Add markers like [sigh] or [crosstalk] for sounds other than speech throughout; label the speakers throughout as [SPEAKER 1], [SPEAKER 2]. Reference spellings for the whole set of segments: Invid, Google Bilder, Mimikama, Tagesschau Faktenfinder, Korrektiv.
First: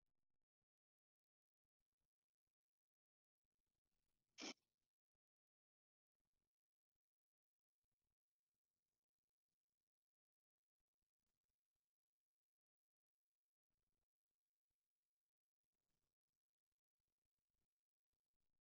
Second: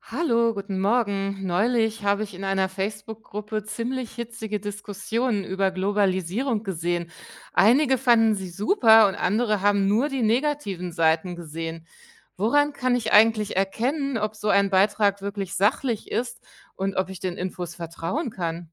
[SPEAKER 1] Hallo, guten Morgen. Neulich habe ich in einer Facebook-Gruppe ziemlich hitzige Diskussionen über Globalisierung gesehen. Einige fanden sie super und andere haben nur die negativen Seiten gesehen. Woran kann ich eigentlich erkennen, ob so ein Beitrag wirklich sachlich ist und ob ich den Infos vertrauen kann?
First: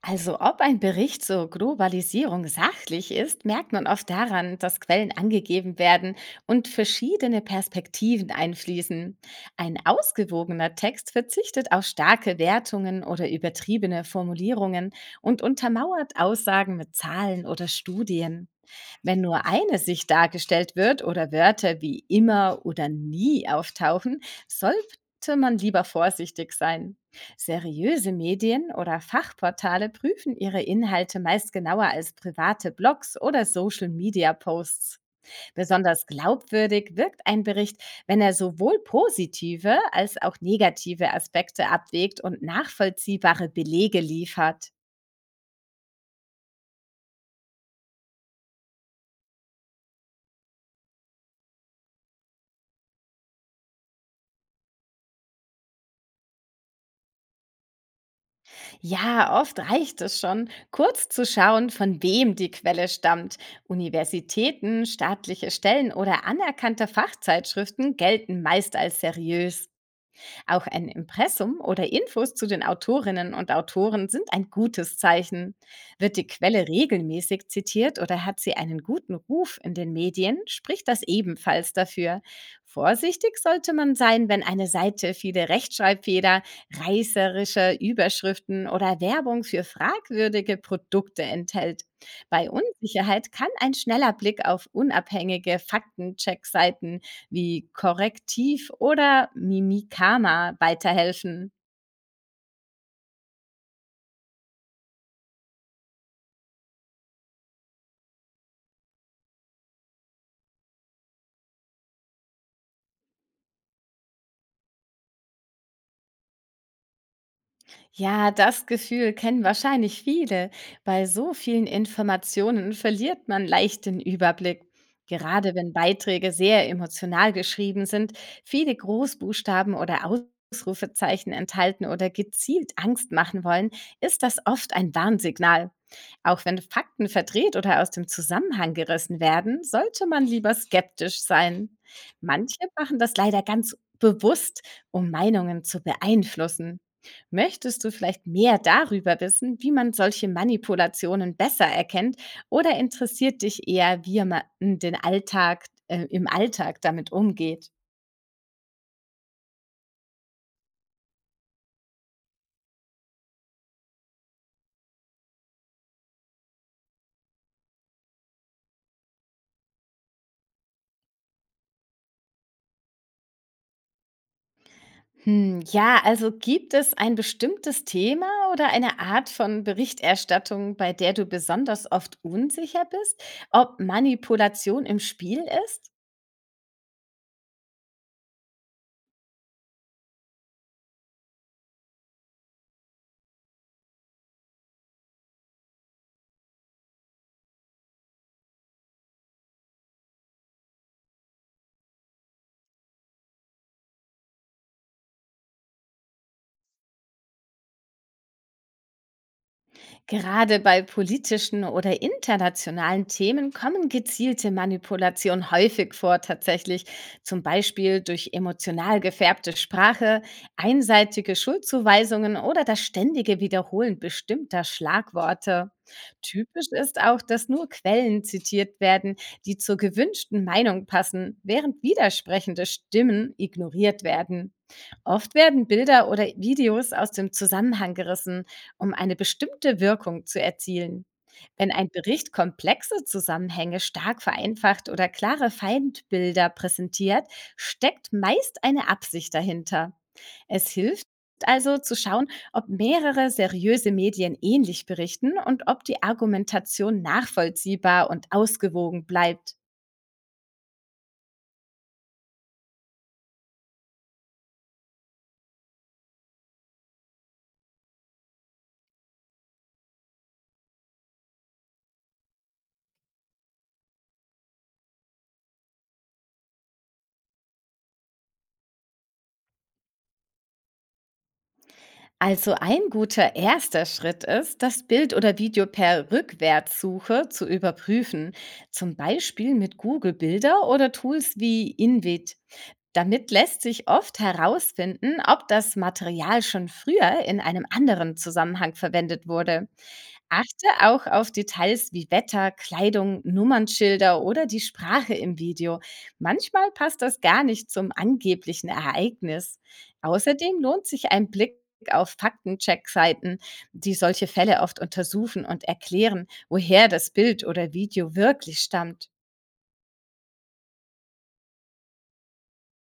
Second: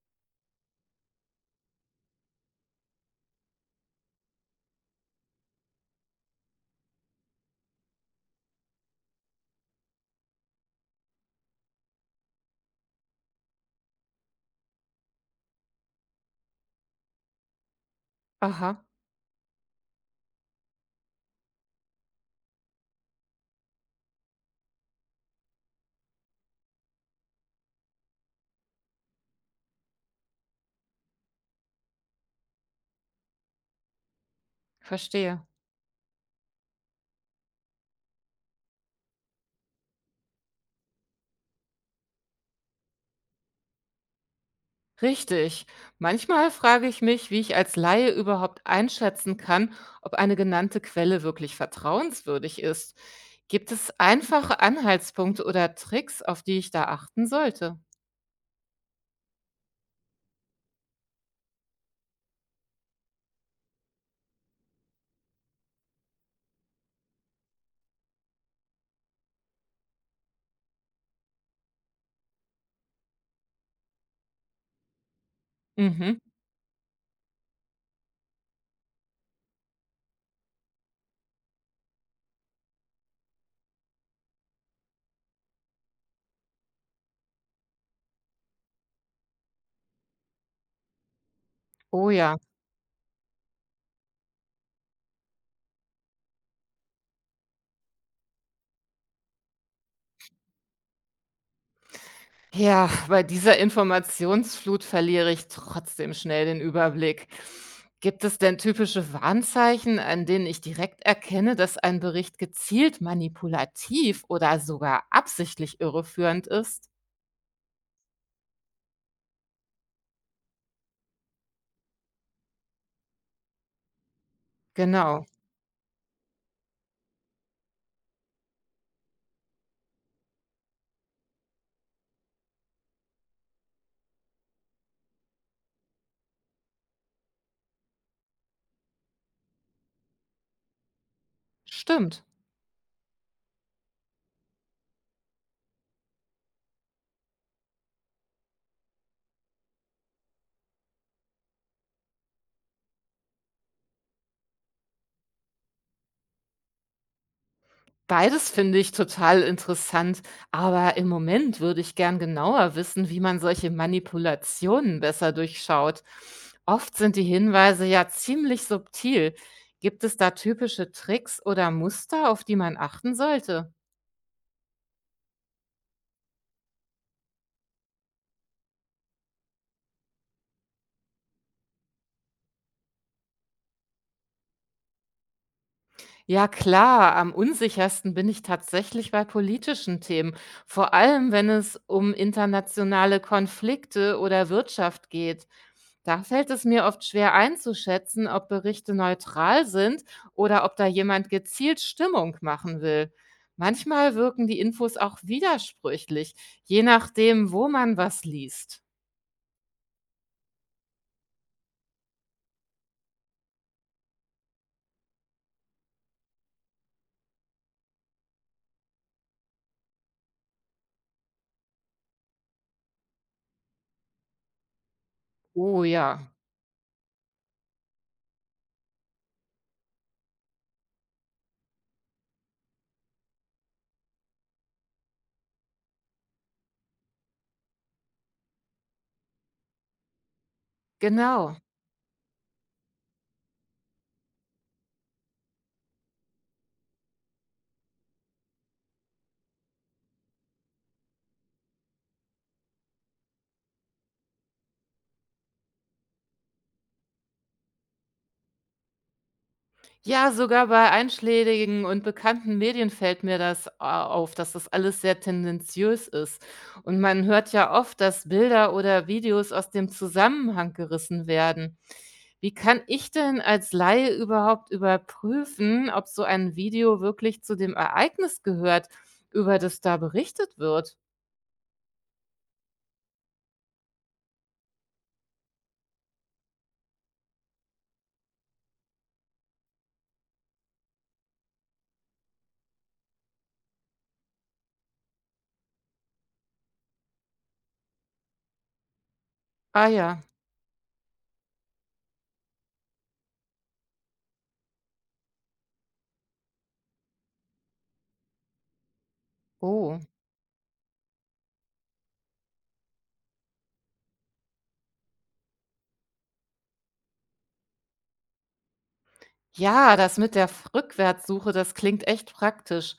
[SPEAKER 2] Also ob ein Bericht zur Globalisierung sachlich ist, merkt man oft daran, dass Quellen angegeben werden und verschiedene Perspektiven einfließen. Ein ausgewogener Text verzichtet auf starke Wertungen oder übertriebene Formulierungen und untermauert Aussagen mit Zahlen oder Studien.
[SPEAKER 1] Aha,
[SPEAKER 2] Wenn nur eine Sicht dargestellt wird oder Wörter wie immer oder nie auftauchen, sollte man lieber vorsichtig sein. Seriöse Medien oder Fachportale prüfen ihre Inhalte meist genauer als private Blogs oder Social-Media-Posts.
[SPEAKER 1] verstehe.
[SPEAKER 2] Besonders glaubwürdig wirkt ein Bericht, wenn er sowohl positive als auch negative Aspekte abwägt und nachvollziehbare Belege liefert.
[SPEAKER 1] Richtig. Manchmal frage ich mich, wie ich als Laie überhaupt einschätzen kann, ob eine genannte Quelle wirklich vertrauenswürdig ist. Gibt es einfache Anhaltspunkte oder Tricks, auf die ich da achten sollte?
[SPEAKER 2] Ja, oft reicht es schon, kurz zu schauen, von wem die Quelle stammt. Universitäten, staatliche Stellen oder anerkannte Fachzeitschriften gelten meist als seriös. Auch ein Impressum oder Infos zu den Autorinnen und Autoren sind ein gutes Zeichen. Wird
[SPEAKER 1] Mhm.
[SPEAKER 2] die Quelle regelmäßig zitiert oder hat sie einen guten Ruf in den Medien, spricht das ebenfalls dafür. Vorsichtig sollte man sein, wenn eine Seite viele Rechtschreibfehler, reißerische Überschriften oder Werbung für fragwürdige Produkte enthält.
[SPEAKER 1] Oh ja.
[SPEAKER 2] Bei Unsicherheit kann ein schneller Blick auf unabhängige Faktencheckseiten wie Korrektiv oder Mimikama weiterhelfen.
[SPEAKER 1] Ja, bei dieser Informationsflut verliere ich trotzdem schnell den Überblick. Gibt es denn typische Warnzeichen, an denen ich direkt erkenne, dass ein Bericht gezielt manipulativ oder sogar absichtlich irreführend ist?
[SPEAKER 2] Ja, das Gefühl kennen wahrscheinlich viele. Bei so vielen Informationen verliert man leicht den Überblick.
[SPEAKER 1] Genau.
[SPEAKER 2] Gerade wenn Beiträge sehr emotional geschrieben sind, viele Großbuchstaben oder Ausrufezeichen enthalten oder gezielt Angst machen wollen, ist das oft ein Warnsignal. Auch wenn Fakten verdreht oder aus dem Zusammenhang gerissen werden, sollte man lieber skeptisch sein.
[SPEAKER 1] Stimmt.
[SPEAKER 2] Manche machen das leider ganz bewusst, um Meinungen zu beeinflussen. Möchtest du vielleicht mehr darüber wissen, wie man solche Manipulationen besser erkennt? Oder interessiert dich eher, wie man den im Alltag damit umgeht?
[SPEAKER 1] Beides finde ich total interessant, aber im Moment würde ich gern genauer wissen, wie man solche Manipulationen besser durchschaut. Oft sind die Hinweise ja ziemlich subtil. Gibt es da typische Tricks oder Muster, auf die man achten sollte?
[SPEAKER 2] Hm, ja, also gibt es ein bestimmtes Thema oder eine Art von Berichterstattung, bei der du besonders oft unsicher bist, ob Manipulation im Spiel ist?
[SPEAKER 1] Ja klar, am unsichersten bin ich tatsächlich bei politischen Themen, vor allem wenn es um internationale Konflikte oder Wirtschaft geht. Da fällt es mir oft schwer einzuschätzen, ob Berichte neutral sind oder ob da jemand gezielt Stimmung machen will. Manchmal wirken die Infos auch widersprüchlich, je nachdem, wo man was liest.
[SPEAKER 2] Gerade bei politischen oder internationalen Themen kommen gezielte Manipulationen häufig vor tatsächlich, zum Beispiel durch emotional gefärbte Sprache, einseitige Schuldzuweisungen oder das ständige Wiederholen bestimmter Schlagworte.
[SPEAKER 1] Oh ja,
[SPEAKER 2] Typisch ist auch, dass nur Quellen zitiert werden, die zur gewünschten Meinung passen, während widersprechende Stimmen ignoriert werden. Oft werden Bilder oder Videos aus dem Zusammenhang gerissen, um eine bestimmte Wirkung zu erzielen.
[SPEAKER 1] genau.
[SPEAKER 2] Wenn ein Bericht komplexe Zusammenhänge stark vereinfacht oder klare Feindbilder präsentiert, steckt meist eine Absicht dahinter. Es hilft also zu schauen, ob mehrere seriöse Medien ähnlich berichten und ob die Argumentation nachvollziehbar und ausgewogen bleibt.
[SPEAKER 1] Ja, sogar bei einschlägigen und bekannten Medien fällt mir das a auf, dass das alles sehr tendenziös ist. Und man hört ja oft, dass Bilder oder Videos aus dem Zusammenhang gerissen werden. Wie kann ich denn als Laie überhaupt überprüfen, ob so ein Video wirklich zu dem Ereignis gehört, über das da berichtet wird?
[SPEAKER 2] Also ein guter erster Schritt ist, das Bild oder Video per Rückwärtssuche zu überprüfen, zum Beispiel mit Google Bilder oder Tools wie Invid. Damit lässt sich oft herausfinden, ob das Material schon früher in einem anderen Zusammenhang verwendet wurde.
[SPEAKER 1] Ah ja,
[SPEAKER 2] Achte auch auf Details wie Wetter, Kleidung, Nummernschilder oder die Sprache im Video. Manchmal passt das gar nicht zum angeblichen Ereignis.
[SPEAKER 1] oh.
[SPEAKER 2] Außerdem lohnt sich ein Blick auf Faktencheck-Seiten, die solche Fälle oft untersuchen und erklären, woher das Bild oder Video wirklich stammt.
[SPEAKER 1] Ja, das mit der F Rückwärtssuche, das klingt echt praktisch.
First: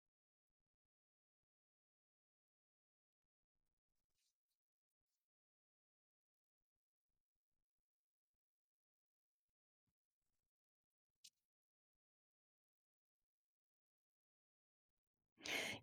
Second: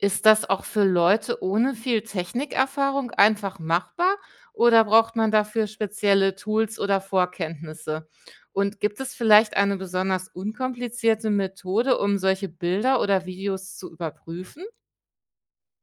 [SPEAKER 1] Ist das auch für Leute ohne viel Technikerfahrung einfach machbar oder braucht man dafür spezielle Tools oder Vorkenntnisse? Und gibt es vielleicht eine besonders unkomplizierte Methode, um solche Bilder oder Videos zu überprüfen?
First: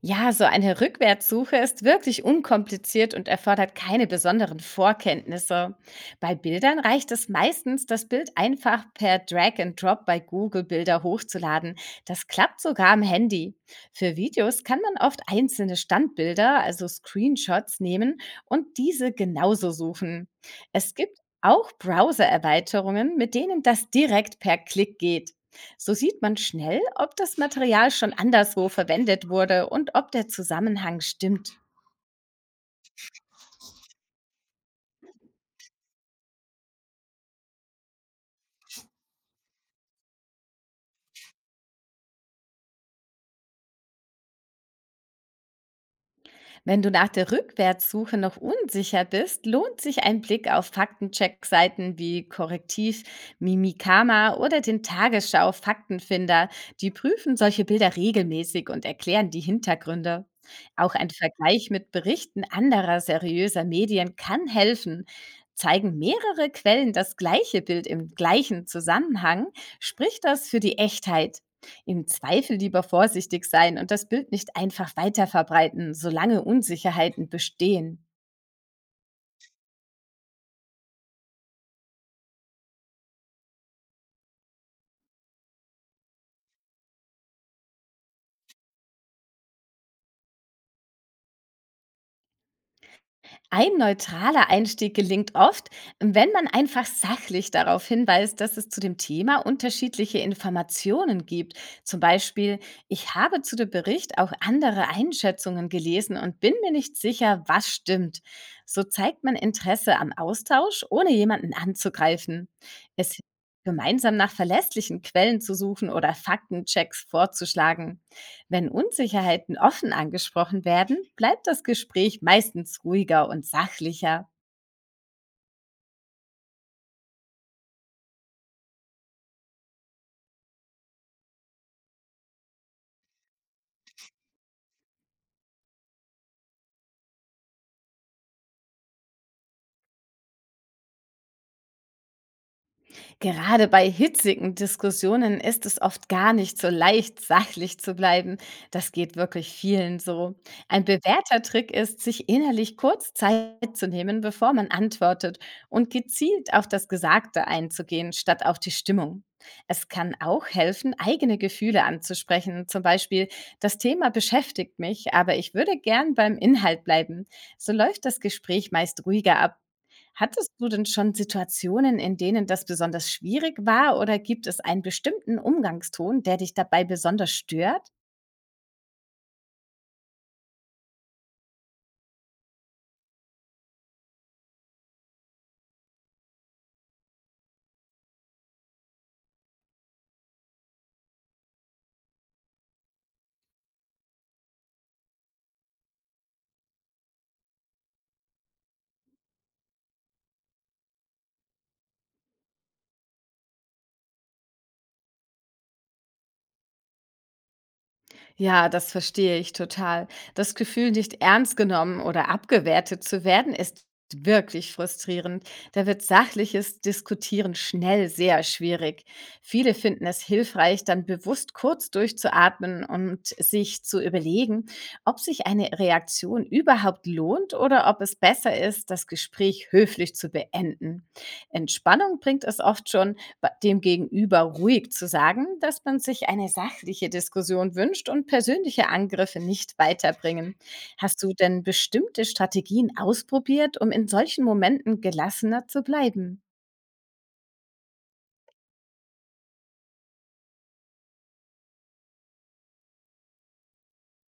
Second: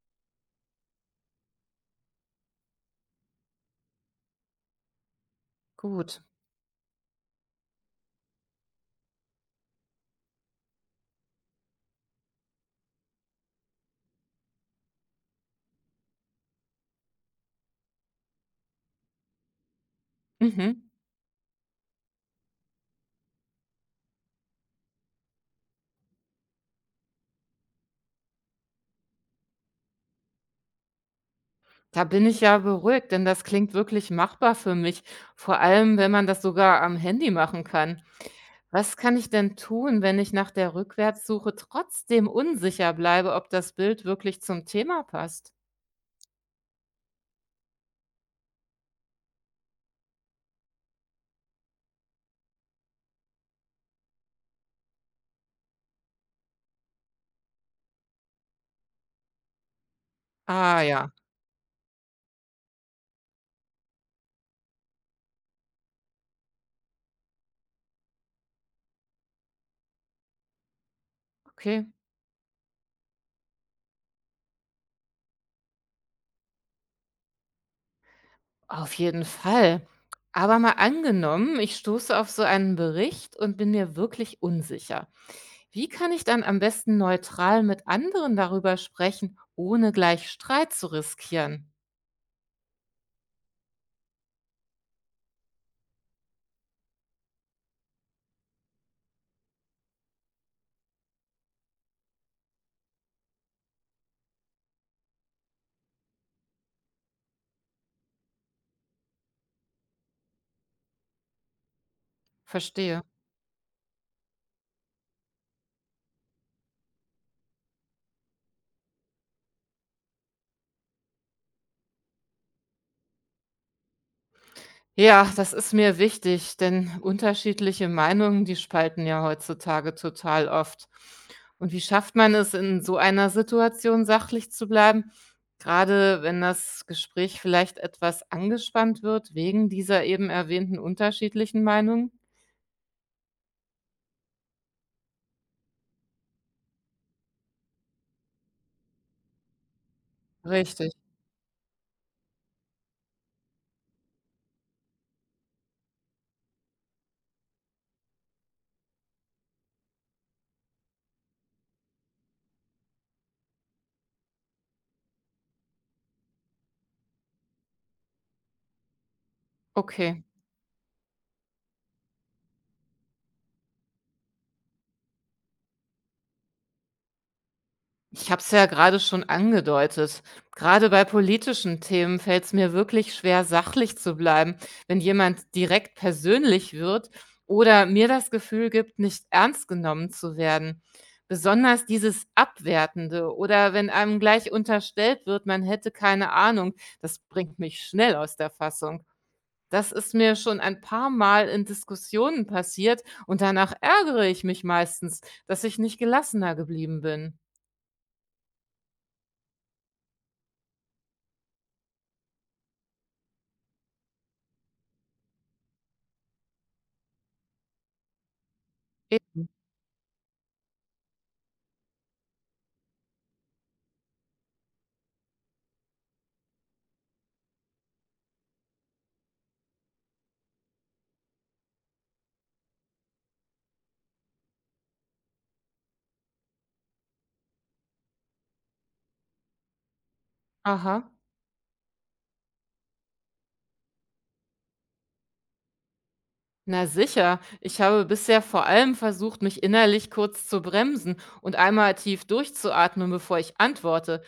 [SPEAKER 2] Ja, so eine Rückwärtssuche ist wirklich unkompliziert und erfordert keine besonderen Vorkenntnisse.
[SPEAKER 1] Gut.
[SPEAKER 2] Bei Bildern reicht es meistens, das Bild einfach per Drag and Drop bei Google Bilder hochzuladen. Das klappt sogar am Handy. Für Videos kann man oft einzelne Standbilder, also Screenshots nehmen und diese genauso suchen.
[SPEAKER 1] Mhm.
[SPEAKER 2] Es gibt auch Browser-Erweiterungen, mit denen das direkt per Klick geht. So sieht man schnell, ob das Material schon anderswo verwendet wurde und ob der Zusammenhang stimmt.
[SPEAKER 1] Da bin ich ja beruhigt, denn das klingt wirklich machbar für mich, vor allem wenn man das sogar am Handy machen kann. Was kann ich denn tun, wenn ich nach der Rückwärtssuche trotzdem unsicher bleibe, ob das Bild wirklich zum Thema passt?
[SPEAKER 2] Wenn du nach der Rückwärtssuche noch unsicher bist, lohnt sich ein Blick auf Faktencheck-Seiten wie Korrektiv, Mimikama oder den Tagesschau Faktenfinder. Die prüfen solche Bilder regelmäßig und erklären die Hintergründe.
[SPEAKER 1] Ah
[SPEAKER 2] Auch ein
[SPEAKER 1] ja,
[SPEAKER 2] Vergleich mit Berichten anderer seriöser Medien kann helfen. Zeigen mehrere Quellen das gleiche Bild im gleichen Zusammenhang, spricht das für die Echtheit.
[SPEAKER 1] okay,
[SPEAKER 2] Im Zweifel lieber vorsichtig sein und das Bild nicht einfach weiter verbreiten, solange Unsicherheiten bestehen.
[SPEAKER 1] auf jeden Fall. Aber mal angenommen, ich stoße auf so einen Bericht und bin mir wirklich unsicher. Wie kann ich dann am besten neutral mit anderen darüber sprechen, ohne gleich Streit zu riskieren?
[SPEAKER 2] Ein neutraler Einstieg gelingt oft, wenn man einfach sachlich darauf hinweist, dass es zu dem Thema unterschiedliche Informationen gibt. Zum Beispiel, ich habe zu dem Bericht auch andere Einschätzungen gelesen und bin mir nicht sicher, was stimmt. So zeigt man Interesse am Austausch, ohne jemanden anzugreifen.
[SPEAKER 1] Verstehe.
[SPEAKER 2] Es hilft, gemeinsam nach verlässlichen Quellen zu suchen oder Faktenchecks vorzuschlagen. Wenn Unsicherheiten offen angesprochen werden, bleibt das Gespräch meistens ruhiger und sachlicher.
[SPEAKER 1] Ja, das ist mir wichtig, denn unterschiedliche Meinungen, die spalten ja heutzutage total oft. Und wie schafft man es, in so einer Situation sachlich zu bleiben, gerade wenn das Gespräch vielleicht etwas angespannt wird wegen dieser eben erwähnten unterschiedlichen Meinungen?
[SPEAKER 2] Gerade bei hitzigen Diskussionen ist es oft gar nicht so leicht, [laughs] sachlich zu bleiben. Das geht wirklich vielen so. Ein
[SPEAKER 1] Richtig.
[SPEAKER 2] bewährter Trick ist, sich innerlich kurz Zeit zu nehmen, bevor man antwortet und gezielt auf das Gesagte einzugehen, statt auf die Stimmung. Es kann auch helfen, eigene Gefühle anzusprechen. Zum Beispiel, das Thema beschäftigt mich, aber ich würde gern beim Inhalt bleiben. So läuft das Gespräch meist ruhiger ab.
[SPEAKER 1] Okay.
[SPEAKER 2] Hattest du denn schon Situationen, in denen das besonders schwierig war oder gibt es einen bestimmten Umgangston, der dich dabei besonders stört?
[SPEAKER 1] Ich habe es ja gerade schon angedeutet. Gerade bei politischen Themen fällt es mir wirklich schwer, sachlich zu bleiben, wenn jemand direkt persönlich wird oder mir das Gefühl gibt, nicht ernst genommen zu werden. Besonders dieses Abwertende oder wenn einem gleich unterstellt wird, man hätte keine Ahnung, das bringt mich schnell aus der Fassung. Das ist mir schon ein paar Mal in Diskussionen passiert und danach ärgere ich mich meistens, dass ich nicht gelassener geblieben bin.
[SPEAKER 2] Ja, das verstehe ich total. Das Gefühl, nicht ernst genommen oder abgewertet zu werden, ist wirklich frustrierend. Da wird sachliches Diskutieren schnell sehr schwierig. Viele finden es hilfreich, dann bewusst kurz durchzuatmen und sich zu überlegen, ob sich eine Reaktion überhaupt lohnt oder ob es besser ist, das Gespräch höflich zu beenden. Entspannung bringt es oft schon, dem Gegenüber ruhig zu sagen, dass man sich eine sachliche Diskussion wünscht und persönliche Angriffe nicht weiterbringen.
[SPEAKER 1] Aha.
[SPEAKER 2] Hast du denn bestimmte Strategien ausprobiert, um in solchen Momenten gelassener zu bleiben?
[SPEAKER 1] Na sicher, ich habe bisher vor allem versucht, mich innerlich kurz zu bremsen und einmal tief durchzuatmen, bevor ich antworte.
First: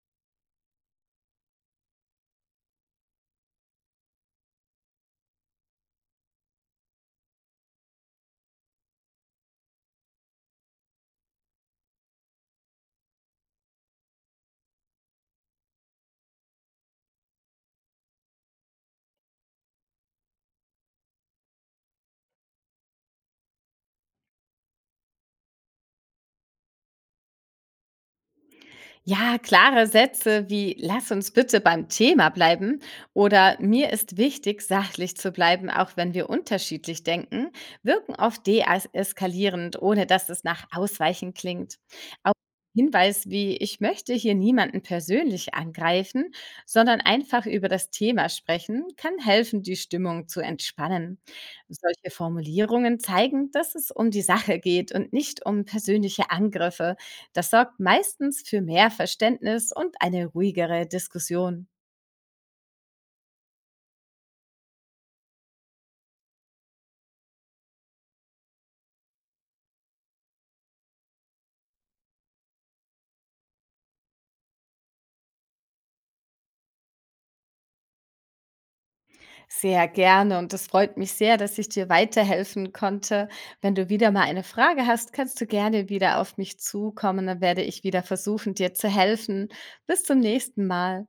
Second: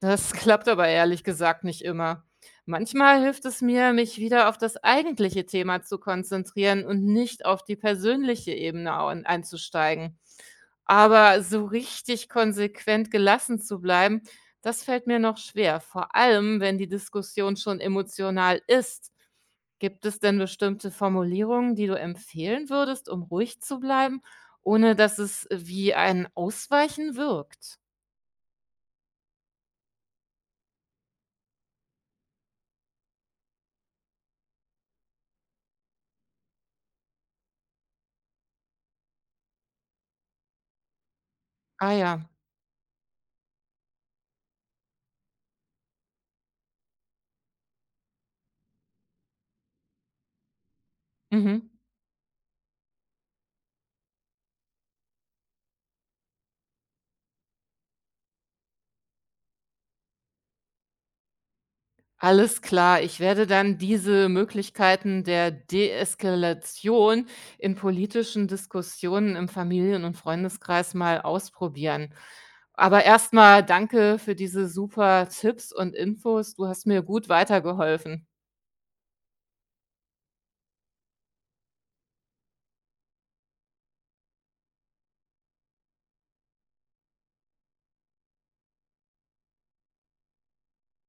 [SPEAKER 1] Das [laughs] klappt aber ehrlich gesagt nicht immer. Manchmal hilft es mir, mich wieder auf das eigentliche Thema zu konzentrieren und nicht auf die persönliche Ebene au- einzusteigen. Aber so richtig konsequent gelassen zu bleiben, das fällt mir noch schwer, vor allem, wenn die Diskussion schon emotional ist. Gibt es denn bestimmte Formulierungen, die du empfehlen würdest, um ruhig zu bleiben, ohne dass es wie ein Ausweichen wirkt?
[SPEAKER 2] Ja, klare Sätze wie lass uns bitte beim Thema bleiben oder mir ist wichtig, sachlich zu bleiben, auch wenn wir unterschiedlich denken, wirken oft deeskalierend, ohne dass es nach Ausweichen klingt.
[SPEAKER 1] Ah ja,
[SPEAKER 2] Auch Hinweis wie ich möchte hier niemanden persönlich angreifen, sondern einfach über das Thema sprechen, kann helfen, die Stimmung zu entspannen.
[SPEAKER 1] mhm.
[SPEAKER 2] Solche Formulierungen zeigen, dass es um die Sache geht und nicht um persönliche Angriffe, das sorgt meistens für mehr Verständnis und eine ruhigere Diskussion.
[SPEAKER 1] Alles klar, ich werde dann diese Möglichkeiten der Deeskalation in politischen Diskussionen im Familien- und Freundeskreis mal ausprobieren. Aber erstmal danke für diese super Tipps und Infos. Du hast mir gut weitergeholfen.
[SPEAKER 2] Sehr gerne und es freut mich sehr, dass ich dir weiterhelfen konnte. Wenn du wieder mal eine Frage hast, kannst du gerne wieder auf mich zukommen. Dann werde ich wieder versuchen, dir zu helfen. Bis zum nächsten Mal.